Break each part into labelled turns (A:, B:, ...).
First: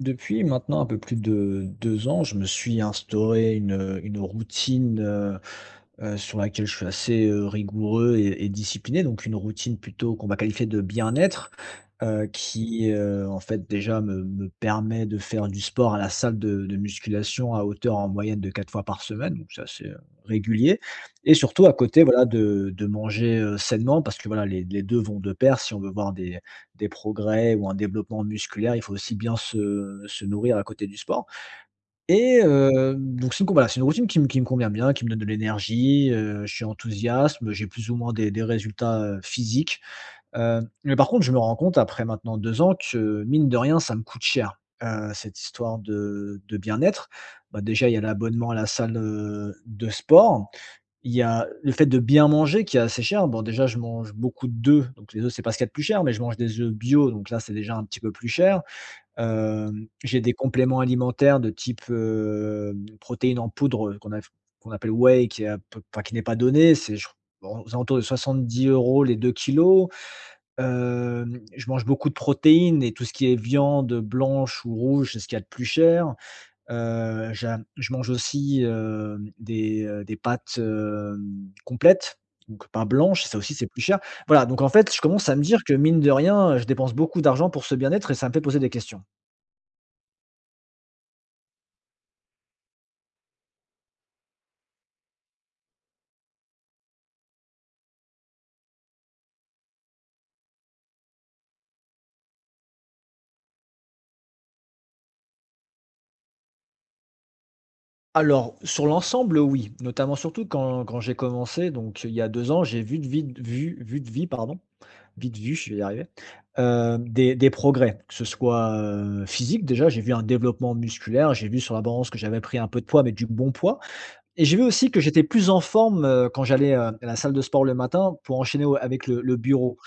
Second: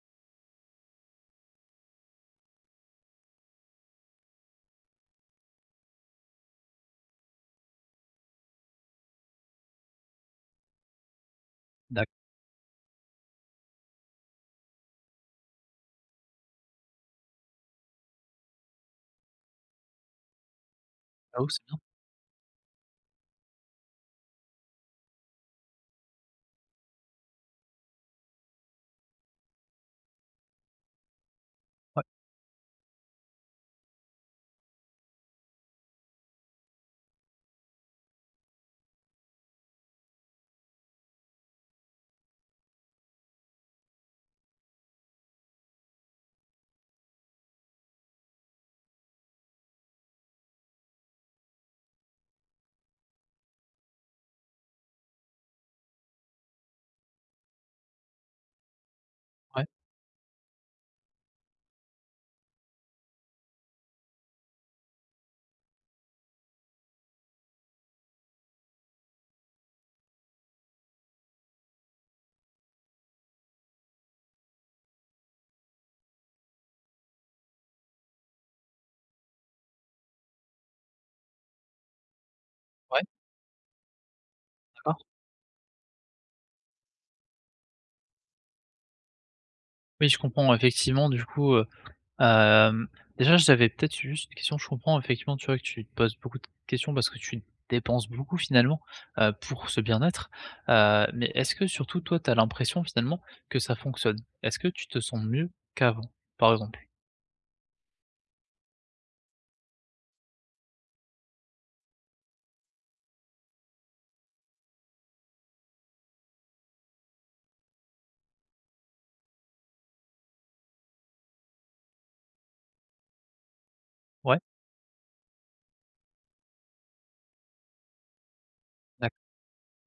A: Depuis maintenant un peu plus de 2 ans, je me suis instauré une routine, sur laquelle je suis assez, rigoureux et discipliné, donc une routine plutôt qu'on va qualifier de bien-être,
B: D'accord.
A: qui, en fait déjà me permet de faire du sport à la salle de musculation à hauteur en moyenne de 4 fois par semaine, donc c'est assez, régulier, et
B: Ah oui, c'est
A: surtout à
B: bien.
A: côté voilà de manger, sainement, parce que voilà les 2 vont de pair si on veut voir des progrès ou un développement musculaire. Il faut aussi bien se nourrir à côté du sport,
B: Ouais,
A: et donc c'est une co voilà, c'est une routine qui me convient bien, qui me donne de l'énergie. Je suis enthousiaste, j'ai plus ou moins des résultats, physiques, mais par contre, je me rends compte après maintenant 2 ans que mine de rien, ça me coûte cher, cette histoire de bien-être. Bah, déjà, il y a l'abonnement à la salle, de sport. Il y a le fait de bien manger qui est assez cher. Bon, déjà, je mange beaucoup d'œufs, donc les œufs, c'est pas ce qu'il y a de plus cher, mais je mange des œufs bio, donc là, c'est déjà un petit peu plus cher.
B: ouais,
A: J'ai des compléments alimentaires de type, protéines en poudre, qu'on appelle whey, qui est à peu enfin, qui n'est pas donné. C'est je bon, aux alentours de 70 euros les 2 kilos. Je mange beaucoup de protéines, et tout ce qui est viande blanche ou rouge, c'est ce qu'il y a de plus cher. J'a je mange aussi, des pâtes, complètes, donc pas
B: ouais,
A: blanches, ça aussi c'est plus cher. Voilà, donc en fait,
B: d'accord.
A: je commence à me dire que mine de rien, je dépense beaucoup d'argent pour ce bien-être, et ça me fait poser des questions.
B: Oui, je comprends effectivement du coup, hem, déjà j'avais peut-être juste une question. Je comprends effectivement, tu vois, que tu te poses beaucoup de questions parce que tu dépenses beaucoup finalement, pour ce bien-être, mais est-ce que surtout toi, tu as l'impression finalement que ça fonctionne? Est-ce que tu te sens mieux qu'avant, par exemple?
A: Alors, sur l'ensemble, oui, notamment surtout quand j'ai commencé, donc il y a 2 ans, j'ai vu de vie, vu de vie, pardon, vite vu, je vais y arriver, des progrès, que ce soit, physique. Déjà, j'ai vu un développement musculaire, j'ai vu sur la balance que j'avais pris un peu de poids, mais du bon poids.
B: Ouais?
A: Et j'ai vu aussi que j'étais plus en forme, quand j'allais, à la salle de sport le matin pour enchaîner au avec
B: D'accord.
A: le bureau.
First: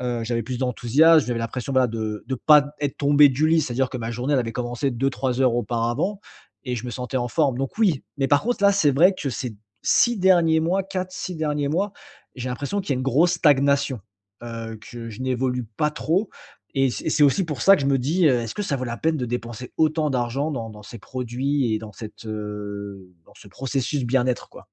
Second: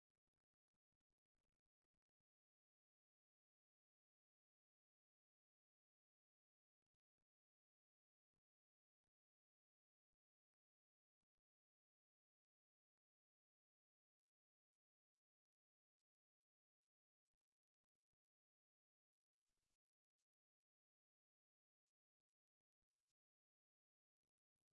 A: J'avais plus d'enthousiasme, j'avais l'impression, voilà, de pas être tombé du lit. C'est-à-dire que ma journée, elle avait commencé 2-3 heures auparavant, et je me sentais en forme. Donc oui, mais par contre là, c'est vrai que ces 6 derniers mois, quatre 6 derniers mois, j'ai l'impression qu'il y a une grosse stagnation, que je n'évolue pas trop, et c'est aussi pour ça que je me dis: «Est-ce que ça vaut la peine de dépenser autant d'argent dans ces produits et dans ce processus bien-être, quoi?»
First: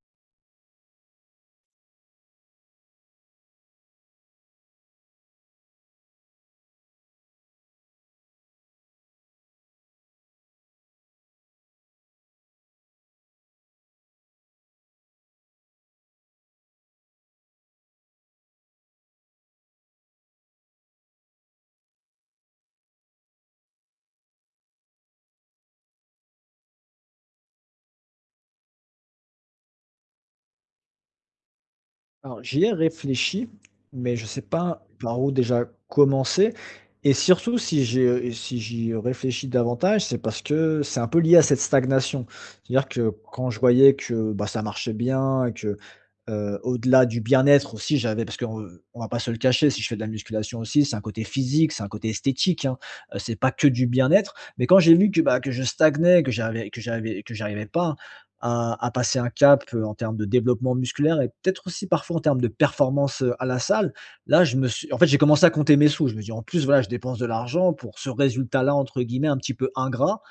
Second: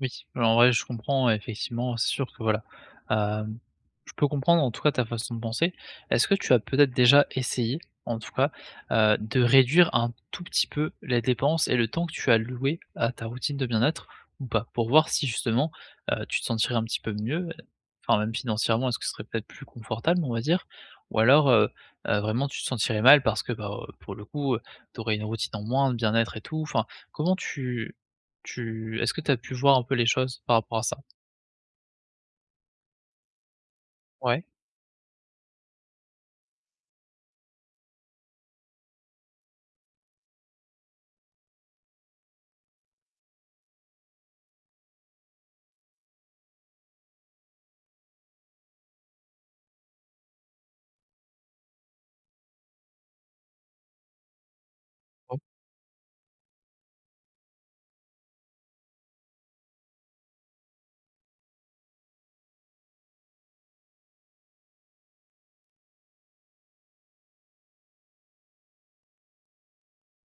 B: Oui, alors en vrai, je comprends effectivement, c'est sûr que voilà, hem, je peux comprendre en tout cas ta façon de penser. Est-ce que tu as peut-être déjà essayé, en tout cas, de réduire un tout petit peu les dépenses et le temps que tu as loué à ta routine de bien-être ou pas? Pour voir si justement, tu te sentirais un petit peu mieux, enfin même financièrement, est-ce que ce serait peut-être plus confortable, on va dire? Ou alors, vraiment tu te sentirais mal parce que, bah, pour le coup, tu aurais une routine en moins de bien-être et tout, enfin, comment tu est-ce que tu as pu voir un peu les choses par rapport à ça?
A: Alors, j'y ai réfléchi, mais je sais
B: Ouais,
A: pas par où déjà commencer, et surtout si j'y réfléchis davantage, c'est parce que c'est un peu lié à cette stagnation. C'est-à-dire que quand je voyais que, bah, ça marchait bien, et que, au-delà du bien-être aussi, j'avais parce qu'on, on va pas se le cacher, si je fais de la musculation aussi, c'est un côté physique, c'est un côté esthétique, hein, c'est pas que du bien-être. Mais quand j'ai vu que,
B: o
A: bah, que je stagnais, que j'arrivais pas à passer un cap, en termes de développement musculaire et peut-être aussi parfois en termes de performance, à la salle. Là, je me suis en fait, j'ai commencé à compter mes sous. Je me dis: «En plus, voilà, je dépense de l'argent pour ce résultat-là, entre guillemets, «un petit peu ingrat».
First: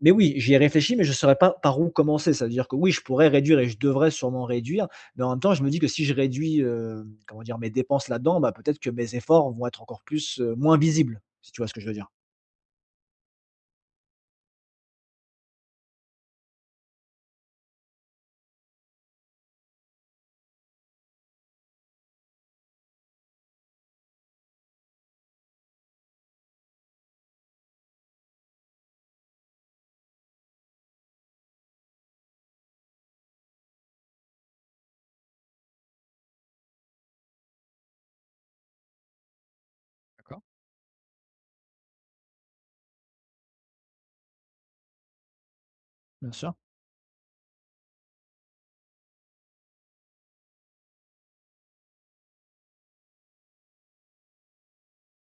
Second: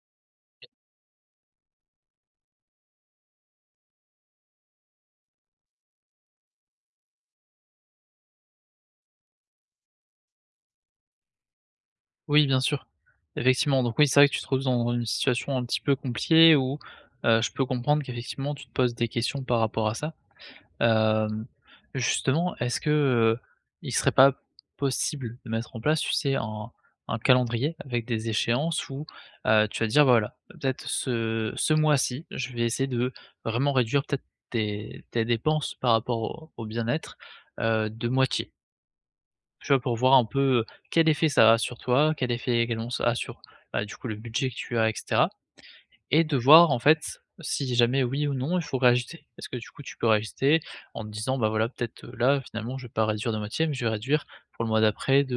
A: Mais oui, j'y ai réfléchi, mais je ne saurais pas par où commencer. C'est à dire que oui, je pourrais réduire et je devrais sûrement réduire, mais en même temps, je me dis que si je réduis, comment dire? Mes dépenses là-dedans, bah, peut-être que mes efforts vont être encore plus, moins visibles, si tu vois ce que je veux dire?
B: oui, bien sûr. Effectivement, donc oui, c'est vrai que tu te trouves dans une situation un petit peu compliquée où, je peux comprendre qu'effectivement tu te poses des questions par rapport à ça. Hem, justement, est-ce que, il serait pas possible de mettre en place, tu sais, un calendrier avec des échéances où, tu vas te dire: bah «Voilà, peut-être ce mois-ci, je vais essayer de vraiment réduire peut-être tes dépenses par rapport au bien-être, de moitié». Tu vois, pour voir un
A: D'accord,
B: peu, quel effet ça a sur toi, quel effet également ça a sur, bah, du coup, le budget que tu as et cetera et
A: bien
B: de
A: sûr.
B: voir, en fait, si jamais oui ou non il faut réajuster. Parce que du coup, tu peux réajuster en te disant: «Bah, voilà, peut-être, là, finalement, je vais pas réduire de moitié, mais je vais réduire pour le mois d'après de,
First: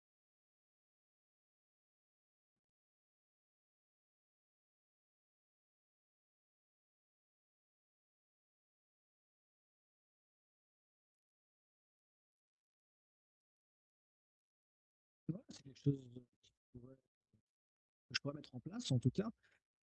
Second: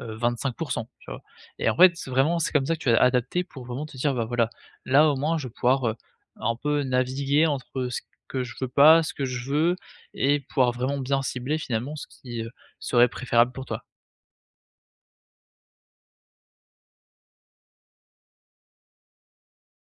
B: 25%», tu vois? Et en fait, vraiment, c'est comme ça que tu vas adapter pour vraiment te dire: «Bah, voilà, là, au moins, je vais pouvoir, un peu naviguer entre ce que je veux pas, ce que je veux» et pouvoir vraiment bien cibler, finalement, ce qui, serait préférable pour toi.
A: Ouais, c'est quelque chose, qui pourrait que je pourrais mettre en place en tout cas.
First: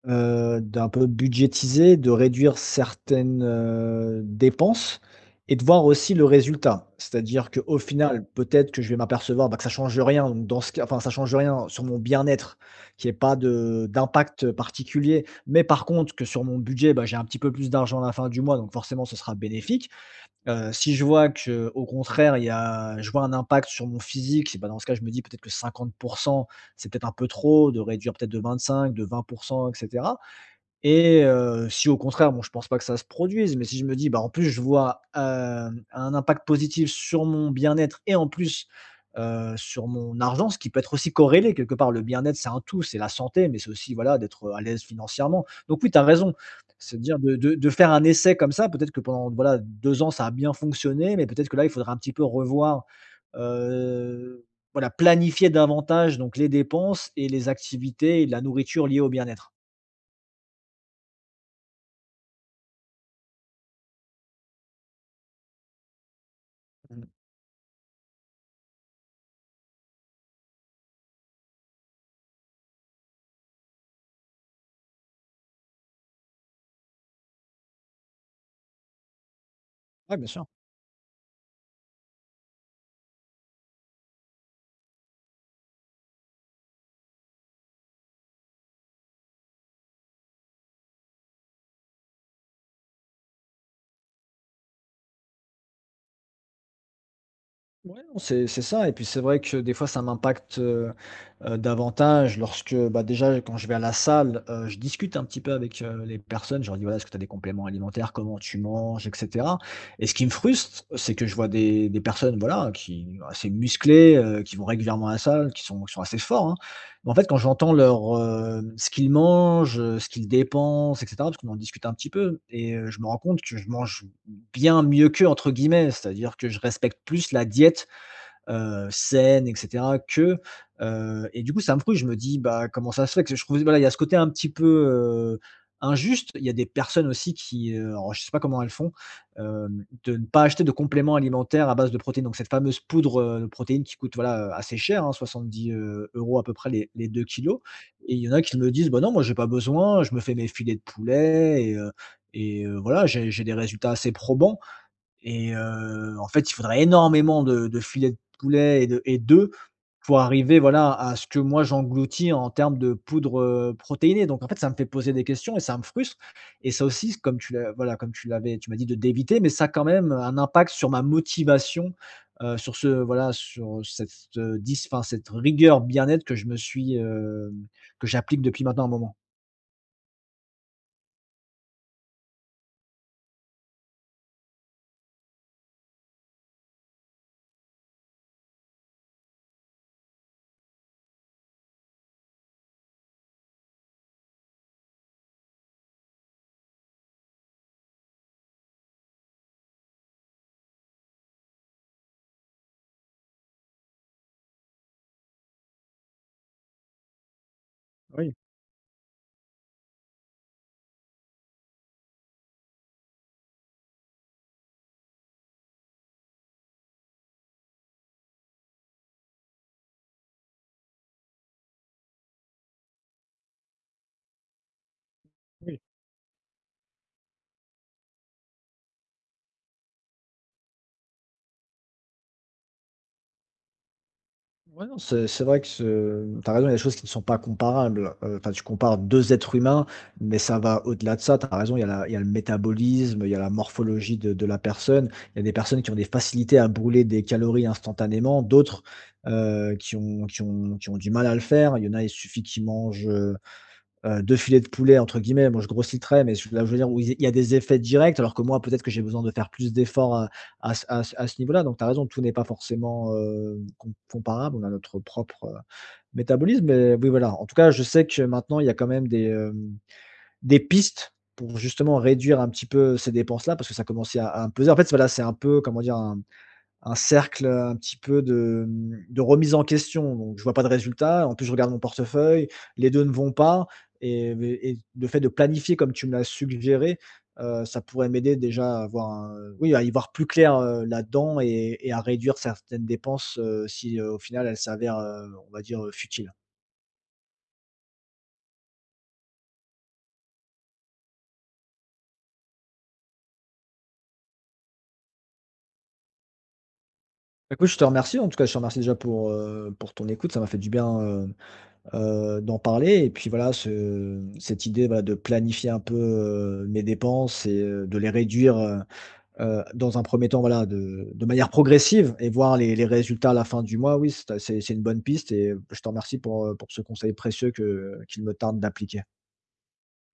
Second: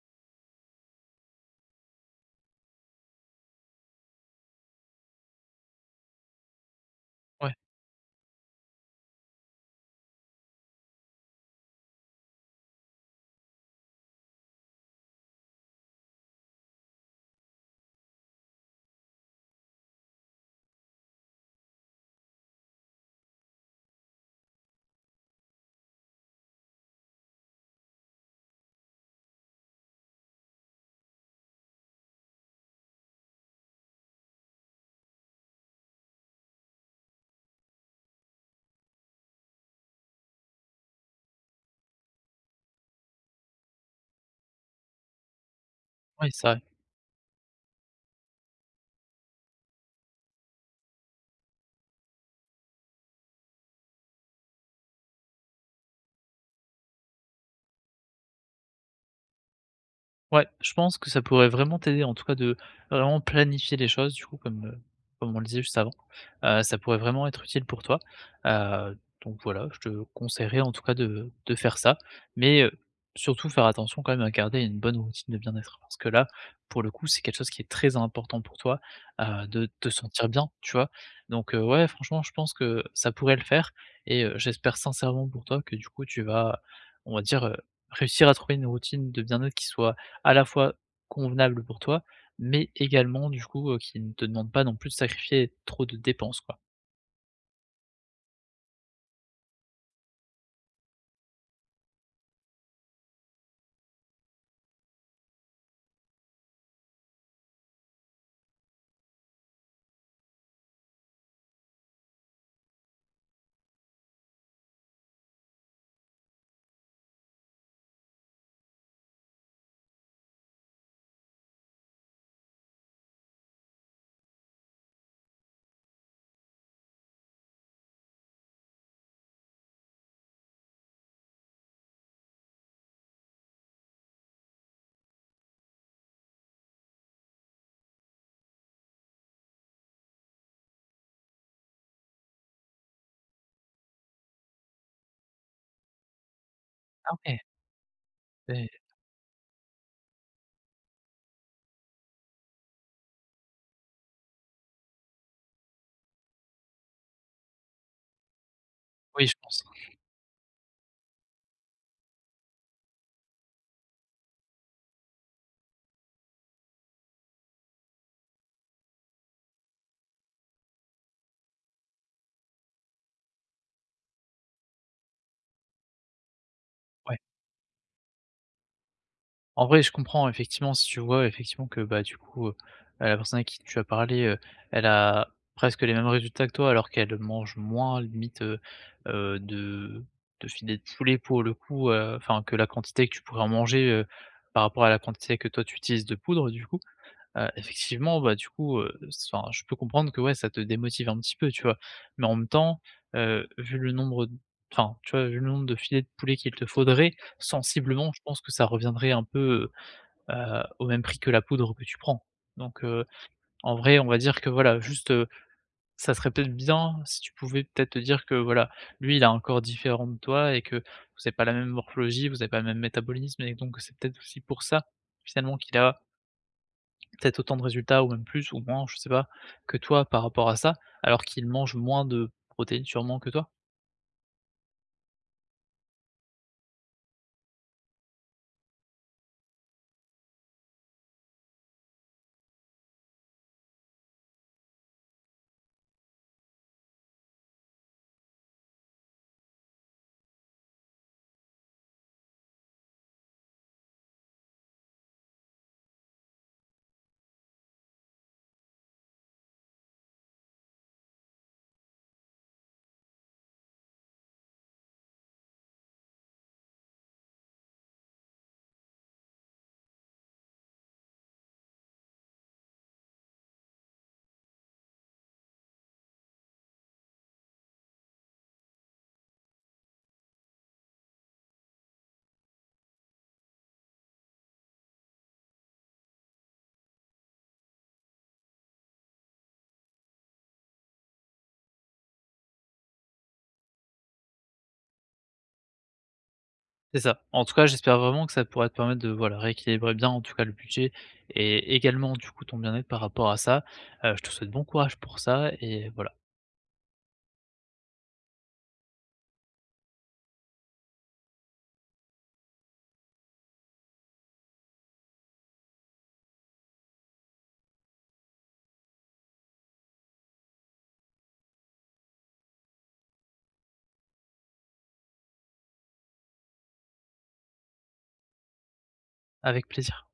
A: D'un peu budgétiser, de réduire certaines, dépenses, et de voir aussi le résultat. C'est-à-dire
B: Ouais,
A: qu'au final, peut-être que je vais m'apercevoir, bah, que ça change rien, donc dans ce cas, enfin, ça change rien sur mon bien-être, qu'il y ait pas de d'impact particulier. Mais par contre que sur mon budget, bah, j'ai un petit peu plus d'argent à la fin du mois, donc forcément ce sera bénéfique. Si je vois que au contraire il y a je vois un impact sur mon physique, bah, dans ce cas je me dis peut-être que 50 c'est peut-être un peu trop, de réduire peut-être de 25, de 20 et cetera. Si au contraire, bon, je pense pas que ça se produise, mais si je me dis: «Bah, en plus, je vois, un impact positif sur mon bien-être, et en plus, sur mon argent», ce qui peut être aussi corrélé quelque part. Le bien-être, c'est un tout, c'est la santé, mais c'est aussi, voilà, d'être à l'aise financièrement. Donc oui, tu as
B: ouais,
A: raison,
B: ça.
A: c'est-à-dire de faire un essai comme ça. Peut-être que pendant, voilà, 2 ans, ça a bien fonctionné, mais peut-être que là, il faudra un petit peu revoir, heu, voilà, planifier davantage donc les dépenses et les activités et la nourriture liée au bien-être.
B: Ouais, je pense que ça pourrait vraiment t'aider, en tout cas, de vraiment planifier les choses, du coup, comme on le disait juste avant. Ça pourrait
A: Oui,
B: vraiment être utile pour toi. Donc voilà, je te conseillerais, en tout cas, de faire ça, mais surtout faire attention quand même à garder une bonne routine de bien-être parce que là, pour le coup, c'est quelque chose qui est très important pour toi, de te sentir
A: bien sûr.
B: bien, tu vois? Donc ouais, franchement, je pense que ça pourrait le faire et j'espère sincèrement pour toi que, du coup, tu vas, on va dire, réussir à trouver une routine de bien-être qui soit à la fois convenable pour toi, mais également du coup, qui ne te demande pas non plus de sacrifier trop de dépenses, quoi.
A: Ouais, non, c'est ça, et puis c'est vrai que des fois ça m'impacte, davantage lorsque, bah, déjà quand je vais à la salle, je discute un petit peu avec, les personnes. Je leur dis: «Voilà, est-ce que tu as des compléments alimentaires? Comment tu manges?» et cetera, et ce qui me frustre, c'est que je vois des personnes, voilà, qui assez musclées, qui vont régulièrement à la salle, qui sont assez forts, hein. Mais en fait, quand j'entends ce qu'ils mangent, ce qu'ils dépensent et cetera, parce qu'on en discute un petit peu, et je me rends compte que je mange «bien mieux qu'eux» entre guillemets, c'est-à-dire que je respecte plus la diète, saines, et cetera, qu'eux, et du coup, ça me frustre. Je me dis: «Bah, comment ça se fait?» Que je trouve, voilà, il y a ce côté un petit peu, injuste. Il y a des personnes aussi qui, alors je sais pas comment elles font, de ne pas acheter de compléments alimentaires à base de protéines. Donc cette fameuse poudre, de protéines, qui coûte, voilà, assez cher, hein, 70, euros à peu près les
B: Ah
A: 2
B: ouais,
A: kilogrammes, et il y en a qui
B: beh,
A: me disent: «Bah non, moi j'ai pas besoin, je me fais mes filets de poulet, voilà, j'ai des résultats assez probants». En fait, il faudrait énormément de filets de poulet et
B: oui, je
A: d'œufs
B: pense.
A: pour arriver, voilà, à ce que moi j'engloutis en termes de poudre, protéinée. Donc en fait, ça me fait poser des questions et ça me frustre, et ça aussi, comme tu l'as voilà, comme tu l'avais tu m'as dit de d'éviter, mais ça a quand même un impact sur ma motivation, sur ce voilà, sur cette, dis enfin, cette rigueur bien-être que je me suis,
B: Ouais.
A: hem, que j'applique depuis maintenant un moment.
B: En vrai, je comprends effectivement si tu vois effectivement que, bah, du coup, la personne à qui tu as parlé, elle a presque les mêmes résultats que toi alors qu'elle mange moins limite, heu, de de filets de poulet pour le coup, enfin que la quantité que tu pourrais en manger, par rapport à la quantité que toi tu utilises de poudre du coup. Effectivement, bah, du coup, s enfin, je peux comprendre que, ouais, ça te démotive un petit peu, tu vois? Mais en même temps, vu le nombre d enfin, tu vois, vu le nombre de filets de poulet qu'il te faudrait, sensiblement, je
A: Oui.
B: pense que ça reviendrait un peu, heu au même prix que la poudre que tu prends. Donc en vrai, on va dire que, voilà, juste, ça serait peut-être bien si tu pouvais peut-être te dire que, voilà, lui, il a un corps différent de toi et que vous avez pas la même morphologie, vous avez pas le même métabolisme et donc c'est peut-être aussi pour ça, finalement, qu'il a peut-être autant de résultats ou même plus ou moins, je sais pas, que toi par rapport à ça, alors qu'il mange moins de protéines sûrement que toi?
A: Ouais, non, c'est vrai que ce tu raison, il y a des choses qui ne sont pas comparables. Enfin, tu compares 2 êtres humains, mais ça va au-delà de ça. T'as raison, il y a le métabolisme, il y a la morphologie de la personne. Il y a des personnes qui ont des facilités à brûler des calories instantanément, d'autres, qui ont du mal à le faire. Il y en a, il suffit qu'ils mangent, 2 filets de poulet, entre guillemets, moi je grossis le trait, mais je là je veux dire où il y a des effets directs, alors que moi peut-être que j'ai besoin de faire plus d'efforts à à ce niveau-là. Donc tu as raison, tout n'est pas forcément, comparable. On a notre propre, métabolisme, mais oui voilà. En tout cas, je sais que maintenant il y a quand même des pistes pour justement réduire un petit peu ces dépenses-là, parce que ça commençait à me peser. En fait, voilà, c'est un peu, comment dire? Un cercle, un petit peu de remise en question. Donc je vois pas de résultat. En plus, je regarde mon portefeuille, les 2 ne vont pas, et et le fait de planifier comme tu me l'as suggéré, ça pourrait m'aider déjà à avoir un oui, à y voir plus clair, là-dedans, et à réduire certaines dépenses, si, au final elles s'avèrent, on va dire, futiles.
B: C'est ça. En tout cas, j'espère vraiment que ça pourra te permettre de, voilà, rééquilibrer bien en tout cas le budget et également du coup ton bien-être par rapport à ça. Je te souhaite bon courage pour ça et voilà,
A: Écoute, je te remercie en tout cas, je te remercie déjà pour ton écoute. Ça m'a fait du bien, d'en parler, et puis voilà, ce cette idée, voilà, de planifier un peu, mes dépenses, et de les réduire, dans un premier temps, voilà, de manière progressive, et voir les résultats à la fin du mois. Oui, c'est une bonne piste, et je te remercie pour ce conseil précieux que qu'il me tarde d'appliquer.
B: avec plaisir.